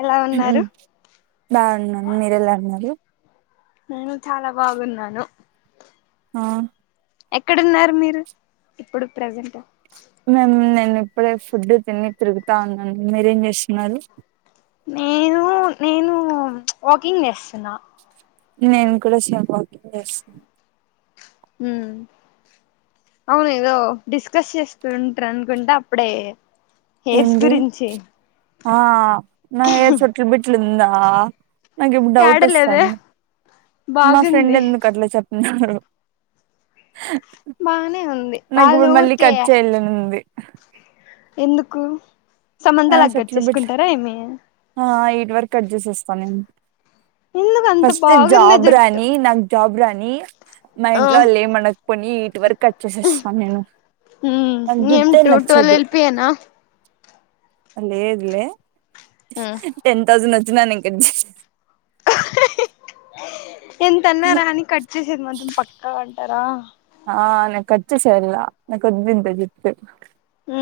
ఎలా ఉ ఉన్నారు బావున్నా మీరెలా ఉన్నారు నేను చాలా బాగున్నాను ఆ ఎక్కడున్నారు మీరు ఇప్పుడు ప్రజెంట్ మేమ్ నేను ఇప్పుడే ఫుడ్ తిని తిరుగుతా ఉన్నాం మీరేం చేస్తున్నారు నేను నేను వాకింగ్ చేస్తున్నా నేను కూడా సేమ్ వాకింగ్ చేస్తున ఊ అవును ఏదో డిస్కస్ చేస్తుంట్ రనుకుంట అప్పుడే హెయిర్స్ ఏంది గురించి ఆ నా హెయిర్ చుట్లు బిట్లిందా నాకిప్పుడు డౌట్ ఏడలేదే వస్తంది మా ఫ్రెండ్ బాగుంది ఎందుకట్లా చెప్న్నారు బానే ఉంది వాళ్ళ నాకిప్పుడు మళ్ళీ ఊరికే ఖట్ చేయాలనుంది ఎందుకు సమంత ఆ లాగా కట్ షట్లు బిట్ చేసుకుంటారా ఏమి ఆ ఇట్ వరకు కట్ చేసేస్తాన్ నేను ఎందుకు అంత ఫస్ట్ బాగుంది జాబ్ జుట్టు రాని నాక్ జాబ్ రాని మా ఆ ఇంట్లో వాళ్ళు ఏం మనకపోని ఇటువరకు కట్ చేసేస్తాన్ నేను నాకు జుట్టే నచ్చదు హెన్నా లేదిలే ఉమ్ టెన్ థౌసండ్ వచ్చినా నేన్ కట్ చేసే ఎంతన్నారాని కట్ చేసేది మాత్రం పక్కా అంటారా ఆ నే కట్ చేసేలా నా కొద్దింత జుట్టు ఊ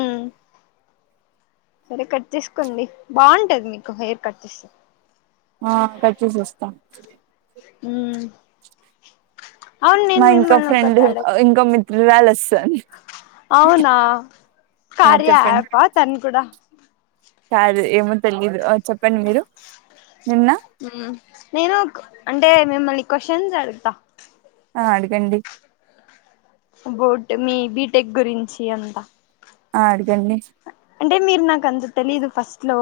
సరే కట్ చేస్కోండి బాంటది మీకు హెయిర్ కట్ చేస్తే ఆ కట్ చేసేస్తా ఉమ్ అవును నేను నా ఇంకో మిమ్మల్ని ఒకటి ఫ్రెండు అడగ ఇంకో మిత్రురాలొస్తది అవునా చెప్పండి కార్యయాప్ ఆ తన్ కూడా కాదు ఏమో తెలీదు ఆ చెప్పండి మీరు నిన్న హూ నేను అంటే మిమ్మల్ని క్వశ్చన్స్ అడుగుతా ఆ అడగండి బోట్ మీ బీటెక్ గురించి అంతా ఆ అడగండి అంటే మీరు నాకంత తెలీదు ఫస్ట్ లో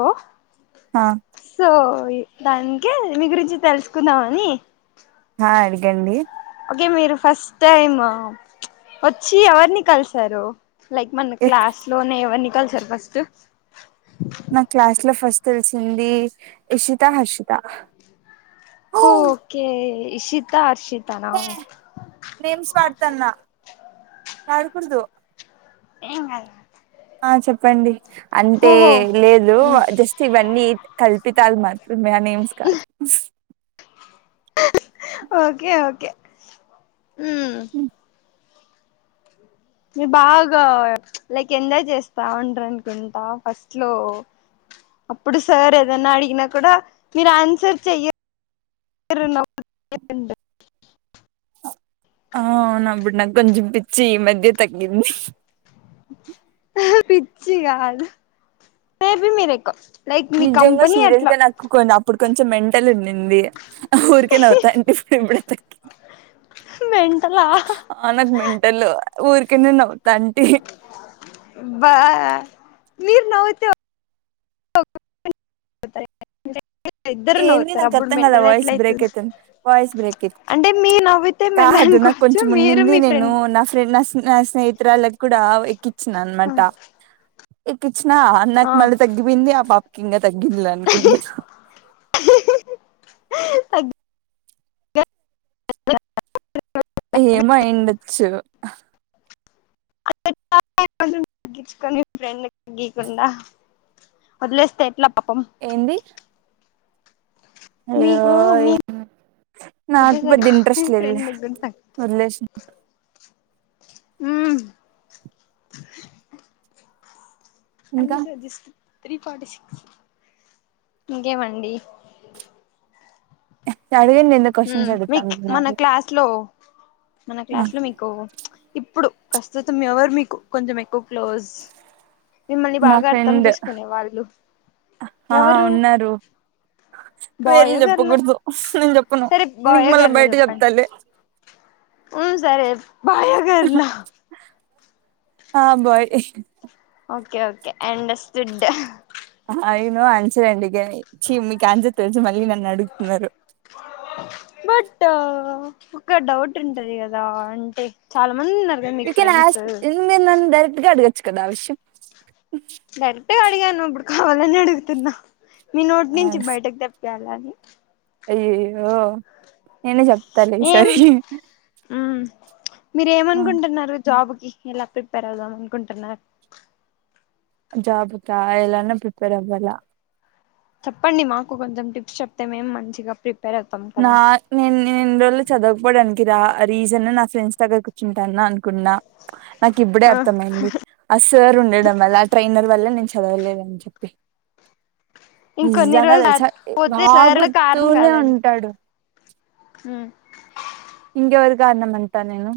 ఆ సో దానికే మీ గురించి తెలుసుకుందాం అని హ అడగండి ఓకే మీరు ఫస్ట్ టైమ్ వచ్చి ఎవరిని కలిసారు లైక్ మన ఎక్ క్లాస్ లోనే ఎవర్ని కలిసారు ఫస్ట్ నా క్లాస్ లో ఫస్ట్ తెలిసింది ఇషిత హర్షిత ఓ ఓకే ఈషిత అర్షిత్ త నా హే నేమ్స్ వాడుతున్న వాడకూడదు ఏం కాదు. ఆ చెప్పండి అంటే ఓహో లేదు జస్ట్ ఇవన్నీ కల్పితాలు మాత్రమే అ నేమ్స్ కాదు ఓకే ఓకే ఉమ్ మీరూ బాగా లైక్ ఎంజాయ్ చేస్తా ఉంటరు అనుకుంటా ఫస్ట్ లో అప్పుడు సార్ ఏదన్నా అడిగినా కూడా మీరు ఆన్సర్ చెయ్యరు నవ్ చెప్పండి అ అవును ఆప్పుడు నాకు కొంచెం పిచ్చి ఈ మధ్య తగ్గింది పిచ్చి గాదు మీరు ఎక్కువ లైక్ మీ నిజంగా కంపెనీ సీరియస్ అట్లా గా నక్కు కొంచెం అప్పుడు కొంచెం మెంటల్ ఉండింది ఆ ఊరికే నవ్వుతా అంటే ఇప్పుడు ఇప్పుడ మెంటలా ఆ నాకు మెంటలు ఊరికినే నవ్వుతాంటి ఆబా మీరు నవ్వితే ఇద్దరు ఏంది నవ్వుతారు నాకు అప్పుడు అర్థాం కలా మెంటల్ వాయిస్ ఎట్ల బ్రేక్ అయితది అయితుంది వాయిస్ బ్రేక్ అయి అంటే మీరు నవ్వితే మెంటల్ కాదు నాకు అనుకోవచ్చు కొంచెం మీరు మున్నింది మీ నేను ఫ్రెండ్ నా ఫ్రెండ్ నా స్నేహితురలాకి కూడా ఎక్కి చిన అన్నమాట ఇటోచ్చినా అన్నకి ఆ మళ్ళీ తగ్గిపోయింది ఆ పాపకి ఇంకా తగ్గింది లే అనుకుంటా ఏమో అయిండొచ్చు తగ్గించుకొని ఫ్రెండ్ కి తగ్గియ్యకుండా వదిలేస్తే ఎట్లా పాపం ఏంది అయ్యో మీకు మీ ఇది నాకు సరి పెద్ద ఇంట్రెస్ట్ లేదులే ఫ్రెడ్ కి కూడా తగ్గించండి వదిలేసిన ఉ ఇంకా ఇంకేమండి అడిగండి ఎందుకు ఉ క్వశ్చన్స్ మీక్ మన అడుగుతాన్నారు క్లాస్ లో మన క్లాస్ లో మీకు ఇప్పుడు ప్రస్తుతం ఎవరు మీకు కొంచెం ఎక్కువ క్లోజ్ మిమ్మల్ని నా బాగా అర్థం ఫ్రెండ్ చేసుకునే వాళ్ళు ఆ ఎవరు ఉన్నారు పేర్లు బాయో గర్ల చెప్పకూడదు నేను చెప్పను సరే బాయ నీకు మళ్ళీ గర్ల బయట చెప్పండి చెప్తాలే ఆ సరే బాయ గార్ల ఆ బోయ్ okay okay I understood అయినా ఆన్సర్ అడిగారు చీ మీకు ఆన్సర్ తేలిసి మళ్ళీ నన్ను అడుగుతున్నారు బుడ్డా ఒక డౌట్ ఉంటది కదా అంటే చాలా మంది ఉన్నారు కదా యు మీకు కెన్ ఫ్రెండ్స్ అస్క్ ఇది మీరు నన్ను డైరక్ట్గా అడ్గచ్చు కదా ఆ విషయం డైరెక్ట్గా అడిగాను ఇప్పుడు కావాలని అడుగుతున్నా మీ నోటి నుంచి బయటకు తెప్పియాలని అయ్యయ్యో నేనే చెప్తాలే ఈసారి ఉ మీరు ఏమనుకుంటున్నారు జాబుకు ఎలా ప్రిపేర్ అవుదాం అనుకుంటున్నారు జాబ్ కా ఎలానో ప్రిపేర్ అవ్వాల చెప్పండి మాకు కొంచెం టిప్స్ చెప్తే మేము మంచిగా ప్రిపేర్ అవుతాం నా కదా నేను నేను రోజులు చదవుకపోవడానికి రా రీజన్ నా ఫ్రెండ్స్ దగ్గర కూచుంటానా అనుకున్నా నాకు ఇప్పుడే ఆ అర్థమయింది అ సార్ ఉండడం వల్ల ఆ ట్రైనర్ వల్ల నేను చదవలేనని చెప్పి ఇంకొన్ని నిజంగా రోజులు తెలుసా దాటిపోతే సార్ కూడా వాగుతూనే ఉంటాడు ఉమ్ ఇంకేవరు కారణం అంట నేను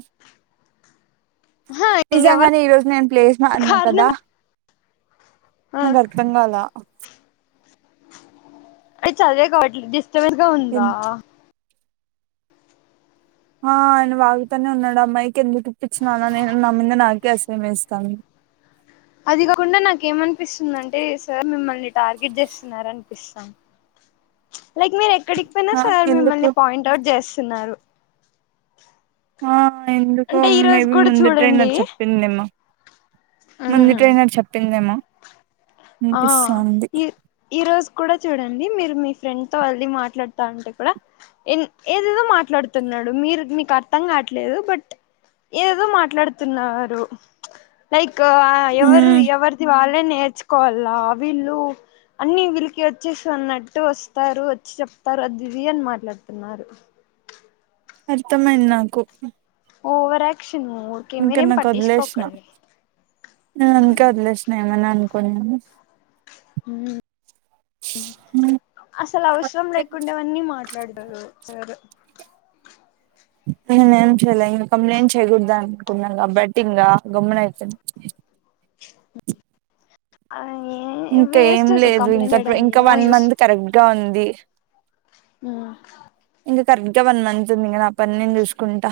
ఆహా ఇంకెవరు నిజంగానే ఈ రోజు నేను ప్లేస్ మారినా కదా కారణం ఆ నా బంగాల అయి చదివే కావట్లే డిస్టర్బ్ గా ఉందా ఆ ఆయన వాగుతానే ఉన్నాడు అమ్మాయికి ఎందుకు ఇప్పించినాన నేను నా మీద నాకే అసహ్యం వేస్తాంది అది కాకుండా నాకే ఏమనిపిస్తుంది అంటే సార్ మిమ్మల్ని టార్గెట్ చేస్తున్నారా అనిపిస్తాంది లైక్ మీరు ఎక్కడికి పోయినా ఆ సార్ ఎందుకు మిమ్మల్ని పాయింట్ అవుట్ చేస్తున్నారు ఆ ఎందుకో అంటే ఈ రోజు మేబి కూడా ముందు చూడండి ట్రైనర్ చెప్పిందేమో ముందు ఉమ్ ట్రైనర్ చెప్పిందేమో ఆ అనిపిస్తుంది ఈ ఈ రోజు కూడా చూడండి మీరు మీ ఫ్రెండ్ తో అళ్ది మాట్లాడుతా ఉంటే కూడా ఏదేదో మాట్లాడుతున్నాడు మీరు మీకు అర్థం కావట్లేదు బట్ ఏదేదో మాట్లాడుతున్నారు లైక్ ఎవరు ఉమ్ ఎవరిది వాళ్ళే నేర్చుకోవాల వీళ్ళు అన్ని వీళ్ళకి వచ్చేసి అన్నట్టు వస్తారు వచ్చి చెప్తారు అదిది అని మాట్లాడుతున్నారు అర్థమైంది నాకు ఓవర్ యాక్షన్ ఊకే ఇంకా మీరేం నాకు వదిలేసిన పట్టించుకోకండి నేను అందుకే వదిలేసిన ఏమన్నా అనుకోనని హ్మ్ అసలు అవసరం లేకుండేవణ్ణి మాట్లాడుతున్నారు సరే నేను ఏం చేయలే ఇంకా కంప్లైంట్ చేయకూడదు అనుకున్న కాబట్టి ఇంగ గమున అయితే అయ్యే ఇంకా ఏం వేస్ట్ అసలు కంప్లైంట్ చేయడం ఏమో యూస్ రంది ఉమ్ ఇంకా కరెక్ట్ గా వన్ మంత్ ఉంది ఇంకా నా పని నేను చూసుకుంటా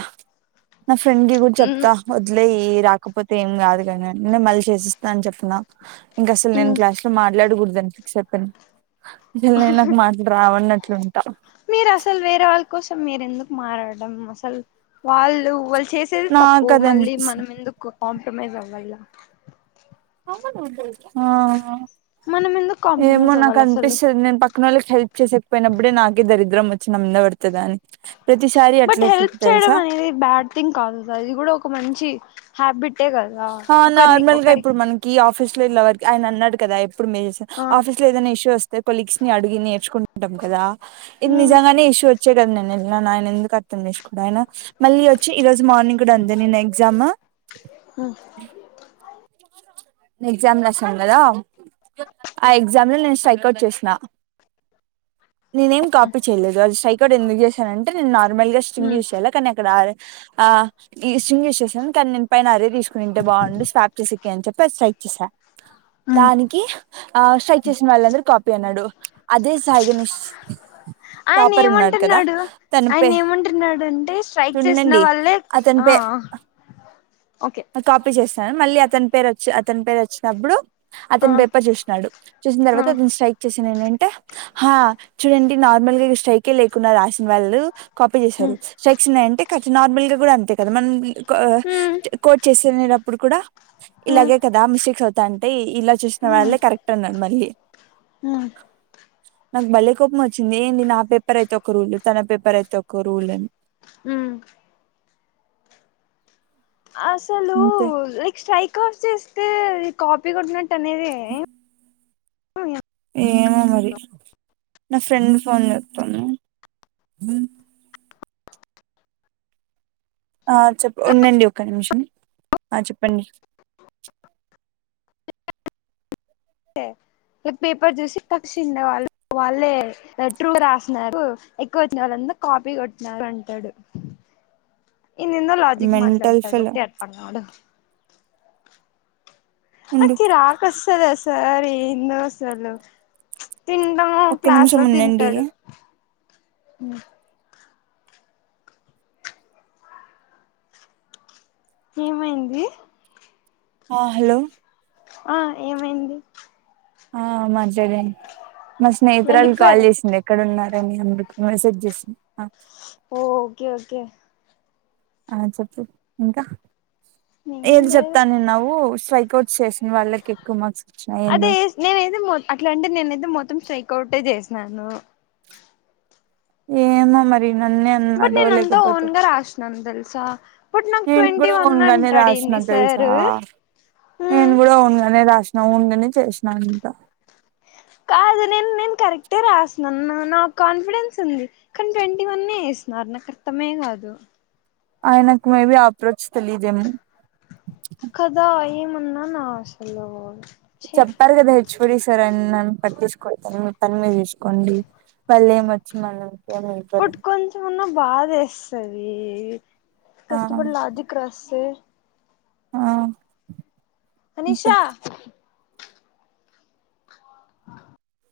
నా ఫ్రెండ్ కి కూడా మ్ చెప్తా వ ఇట్లే రాకపోతే ఏం కాదు కాని నను మళ్ళీ చేసిస్తా అని చెప్తున్నా ఇంకా అసలు నేను మ్ క్లాస్ లో మాట్లాడకూడదు అని ఫిక్ అయిపోయిన అస నేను నాకు మాట్ రావన్నట్లుంట మీరు అసలు వేరే వాళ్ళ కోసం మీరు ఎందుకు మారడడం అసలు వాళ్ళు వాళ్ళు చేసి వాళ్లు చేసేది తప్పు నాకు అది మళ్ళీ మనం అనిపిస్తుంది ఎందుకు కాంప్రమైజ్ అవ్వల్ల ఆ హా మనం ఎందుకు ఏమో కాంప్రమైజ్ నాకు అవ్వాలి అసలు అనిపిస్తది నేను పక్క పక్కన వాళ్ళకి హెల్ప్ చేసయకపోయినప్పుడే నాకే దరిద్రం వచ్చి నా ముందర పడతది అని ప్రతిసారి అట్లేవస్తుంది తెలుసా థిం కాదు సార్ ఇది కూడా ఒక మంచి హ్యాబిటే కదా ఒకరిని ఒకరి కి ఆఫీస్ లో ఇళ్ళ వరకి ఆయన అన్నాడు కదా ఎప్పుడు మేల్ ఆ ఆఫీస్లో ఏదైనా ఇష్యూ వస్త తే కొలీగ్స్ ని అడిగి నేర్చుకుంటాం కదా ఇద్ మ్ నిజంగానే ఇష్యూ చూడండి నిన్నేనా అయిన ఎందుకు అర్థం చేస్కుంటా ఆయిన మళ్ళీ ఓచ్చి ఈ రోజు మార్నింగ్ గూడా ఉంది నిన్న ఎగ్జాము హ నే ఎగ్జామ్ లో రసం గదా ఆ ఎగ్జామ్లో నేన్ సైక్ అవుట్ చేష్న [inaudible] నేనే ఏం కాపీ చేయ్లేదు అది స్ట్రైక్ అట్ ఎంద్ధుక్ జేశానంటే నేన్ నార్మల్ గా స్ట్రింగ్ మ్ ఎశెయ్యలా కానీ అక్కడ ఆ ఇ సింగ్ ఎసేసాను కానీ నేను పైన అరే తీస్కునింటే బాండు స్ చేసికె అన్ చెప్పి స్ట్రైక్ చేశా ఆ దానికి ఆ స్ట్రైక్ చేస్న వాళ్ళందరు కాపీ అన్నాడు అదే సాయిగణేష్ ఆయన టాపర్ ఉన్నాడు కదా ఏమంటున్నాడు తన ఆయన పే ఏమంటున్నాడు అంటే స్ట్రైక్ చేసిన టుంనండి. వాళ్ళే అతన్ పై ఆ ఓకే ఆ కాపీ చేస్సను మళ్ళీ అతన్ పేరు ఒచ్చి అతని పేరు ఒచ్చినప్పుడు ఆ అతని పేపర్ చూష్నాడు చూసిన్ ఆ తర్వాత అతని స్ట్రైక్ వచ్చేసాను ఏంటంటే హా చూడండి నార్మల్ గా స్ట్రైకే లేకుండా రాసిన్ వాళ్ళు కాపీ మ్ జెశారు స్ట్రైక్స్ ఉన్నాయి అంటే నార్మల్గా గూడా అంతే కదా మన్ పా మ్ చ కోడ్ చేసినప్పుడు కూడా ఇలాగే కదా మిస్టేక్స్ అవుతంటై ఇలా చూస్న వాళ్ళలేే కరెక్ట్ అన్నాడు మళ్ళీ హ నాకు బలేకోపం ఒచ్చింది ఏంది నా పేపర్ అయితే ఒక రూల్ తన పేపర్ అయితే ఒక రూల్ అని హమ్ అసల్ ఇంతే లైక్ స్ట్రైక్ ఆఫ్ చేస్తే కాపీ కొట్టినట్టు అనేదే ఏమో మరి నా ఫ్రెండ్ ఫోన్ జేతంది. ఆ చెప్ప ఉందండి ఒక నిమ్షం ఆ చెప్పండి. ఇగ పేపర్ జుసి తక్షిండే వాళ్ళు వాళ్ళే ట్రూ రాస్నారు ఎక్వ అచ్చిన వాళ్ళంద కాపీ కొట్నాడు అంటడు ఏందేందో లాజిక్ మెంటల్ మాట్లాడతాడు ఫెలో తెప్ప నోడు అ ఉండు కిరాక్ అస్సుది ఆ సార్ ఏందో అసలు తింటము అ ఒక్క క్లాస్ నిమిషం లో ఉండండి తింటాడు ఏమైంది. ఆ హలో ఆ ఏమైంది. ఆ మంచ్చడె మా స్నేహితురాలు కాల్ వెళ్ళిపోయారు జేసింది. ఇక్కడ ఉన్నారనీ అందుకు మెసేజ్ జెస్న ఓ ఓకే ఓకే ఏం ఏంది లేదు చెప్తానున్నావు స్ట్రైక్ అవుట్ చేసిన్ వాళ్ళకి ఎక్కువ్ మార్క్స్ అదే వచ్చినాయన్నో నేనైతే మో అట్లా అంటే నేనైతే మొత్తం స్ట్రైక్ అవుటే జేస్నాను ఏమో మరి నన్నే బట్ అన్నాడో నేనంతా లేకపోతే ఓన్ గా రాష్నను తెల్సా నేను గూడా ఓన్గానే రాష్నను తెల్సా సారు నేను గూడా ఓన్గానే రాష్ రౌండ్గనే చేశినా అంతా. కాదు నేను నేను కరెక్టే రాశినా నానాకు కాన్ఫిడెన్స్ ఉంది. కానీ ట్వంటీ వనే ఏసినారు నాకు అర్థమే కాదు. ఆయనకు మేబి అప్రోచ్ తెలియదేమో. కదా ఏమన్నాన అసలు. ఛీ చెప్పారు కదే చూడి సరే అన్నాను పట్టించుకోలేదండీ, మీ పని మీరు చూసుకోండి వాళ్ళు ఏమి వచ్చి మనం బట్ కొంచెంమన్నా బాధేస్తది ఆ కష్టపడి లాజిక్ రాస్తే ఆ అంతే అనిషా ఆ